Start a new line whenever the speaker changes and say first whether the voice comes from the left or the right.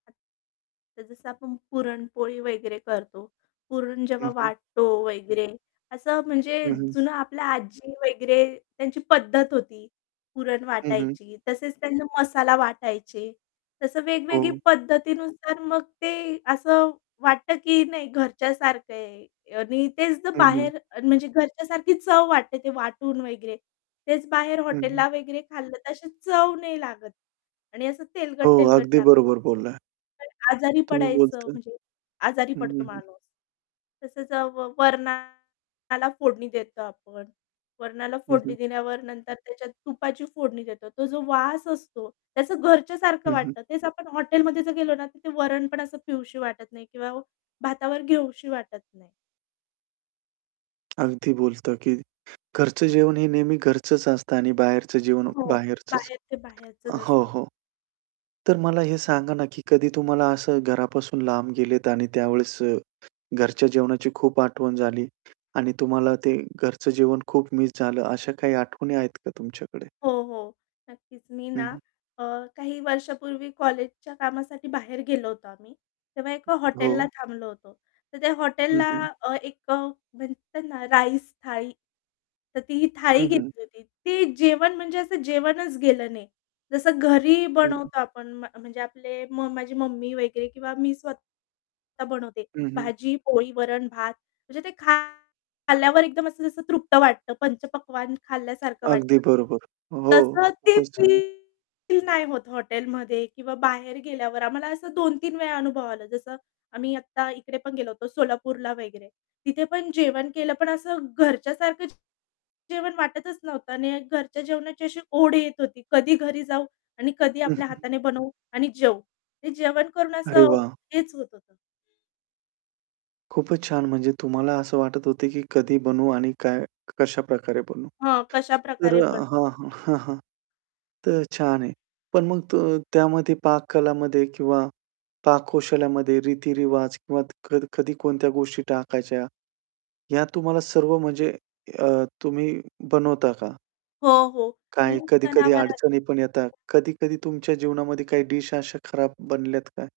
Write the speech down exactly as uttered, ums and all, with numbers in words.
left: तर जसं आपण पुरणपोळी वगैरे करतो, पुरण जेव्हा
right: हं, हं.
left: वाटतो वगैरे असं म्हणजे
right: हं, हं.
left: जुनं आपल्या आजी वगैरे त्यांची पद्धत होती. पुरण
right: हं, हं.
left: वाटायची, तसेच त्यांना मसाला वाटायचे. तसं वेगवेगळी
right: हो.
left: पद्धतीनुसार मग ते असं वाटतं, की नाही घरच्यासारखं आहे आणि तेच जर
right: हं, हं.
left: बाहेर म्हणजे घरच्यासारखी चव वाटते ते वाटून वगैरे. तेच बाहेर
right: हं, हं.
left: हॉटेलला वगैरे खाल्लं तर तशी चव नाही लागत आणि असं
right: हो,
left: तेलकट-तेलकट
right: अगदी
left: लागतं.
right: बरोबर बोलला.
left: [unintelligible] आजारी
right: तुम्ही
left: पडायचं
right: बोलता हं,
left: म्हणजे आजारी पडतो
right: हं, हं.
left: माणूस. तसंच अ, व वरणाला फोडणी देतो आपण. वरणाला
right: हं,
left: फोडणी
right: हं.
left: देण्यावर नंतर त्याच्यात तुपाची फोडणी देतो. तो जो वास असतो, त्याचं घरच्यासारखं
right: हं, हं.
left: वाटतं. तेच आपण हॉटेलमध्ये जर गेलो ना, तर ते वरण पण असं पिऊशी वाटत नाही किंवा भातावर घेऊशी वाटत नाही.
right: अगदी बोलतात, की घरचं जेवण हे नेहमी घरचंच असतं आणि बाहेरचं जेवण
left: हो,
right: बाहेरचंच.
left: बाहेर ते बाहेरच
right: अ, हो,
left: असतं.
right: हो, तर मला
left: [unintelligible]
right: हे सांगा ना, की कधी तुम्हाला असं घरापासून लांब गेलेत आणि त्यावेळेस अ, घरच्या जेवणाची खूप आठवण झाली आणि तुम्हाला ते घरचं जेवण खूप मिस झालं? अशा काही आठवणी आहेत का तुमच्याकडे?
left: हो, हो. नक्कीच. मी
right: हं,
left: ना
right: हं.
left: अ, काही वर्षांपूर्वी कॉलेजच्या कामासाठी बाहेर गेलो होतो आम्ही. तेव्हा एका
right: हो.
left: हॉटेलला थांबलो होतो. तर त्या
right: हं,
left: हॉटेलला
right: हं.
left: अ, एक अ, म्हणते ना राईस थाळी, तर ती ही थाळी
right: हं, हं.
left: घेतली होती. ती जेवण म्हणजे असं जेवणच गेलं नाही. जसं घरी
right: हं.
left: बनवतो आपण. म्ह म्हणजे आपले म माझी मम्मी वगैरे किंवा मी स्वतः बनवते.
right: हं, हं.
left: भाजी, पोळी, वरण, भात म्हणजे ते खा खाल्ल्यावर एकदम असं जसं तृप्त वाटतं, पंचपक्वान्न खाल्ल्यासारखं
right: अगदी
left: वाटतं.
right: बरोबर. हो,
left: तसंच ते
right: खूपच छान!
left: फील नाही होत हॉटेलमध्ये किंवा बाहेर गेल्यावर. आम्हाला असं दोन तीन वेळा अनुभव आला. जसं आम्ही आत्ता इकडे पण गेलो होतो सोलापूरला वगैरे. तिथे पण जेवण केलं, पण असं घरच्यासारखं जेवण वाटतच नव्हतं आणि घरच्या जेवणाची अशी ओढ येत होती. कधी घरी जाऊ आणि कधी
right: हं,
left: आपल्या
right: हं.
left: हाताने बनवू आणि जेऊ. ते जेवण करून
right: अरे
left: असं
right: वाह!
left: हेच होत होतं.
right: खूपच छान. म्हणजे तुम्हाला असं वाटत होतं, की कधी बनवू आणि काय कशाप्रकारे बनवू?
left: हां,
right: तर
left: कशाप्रकारे
right: अ
left: बनव.
right: हां, हां, हां, हां. तर छान आहे. पण मग त त्यामध्ये पाककला किंवा पाककौशल्यामध्ये रीती-रिवाज किंवा क कध कधी कोणत्या गोष्टी टाकायच्या, ह्या तुम्हाला सर्व म्हणजे अ, तुम्ही बनवता का?
left: हो, हो, मी
right: काय कधी-कधी
left: सणावारा
right: अडचणी पण येतात. कधी-कधी तुमच्या जीवनामध्ये काही डिश अशा खराब बनल्यात का?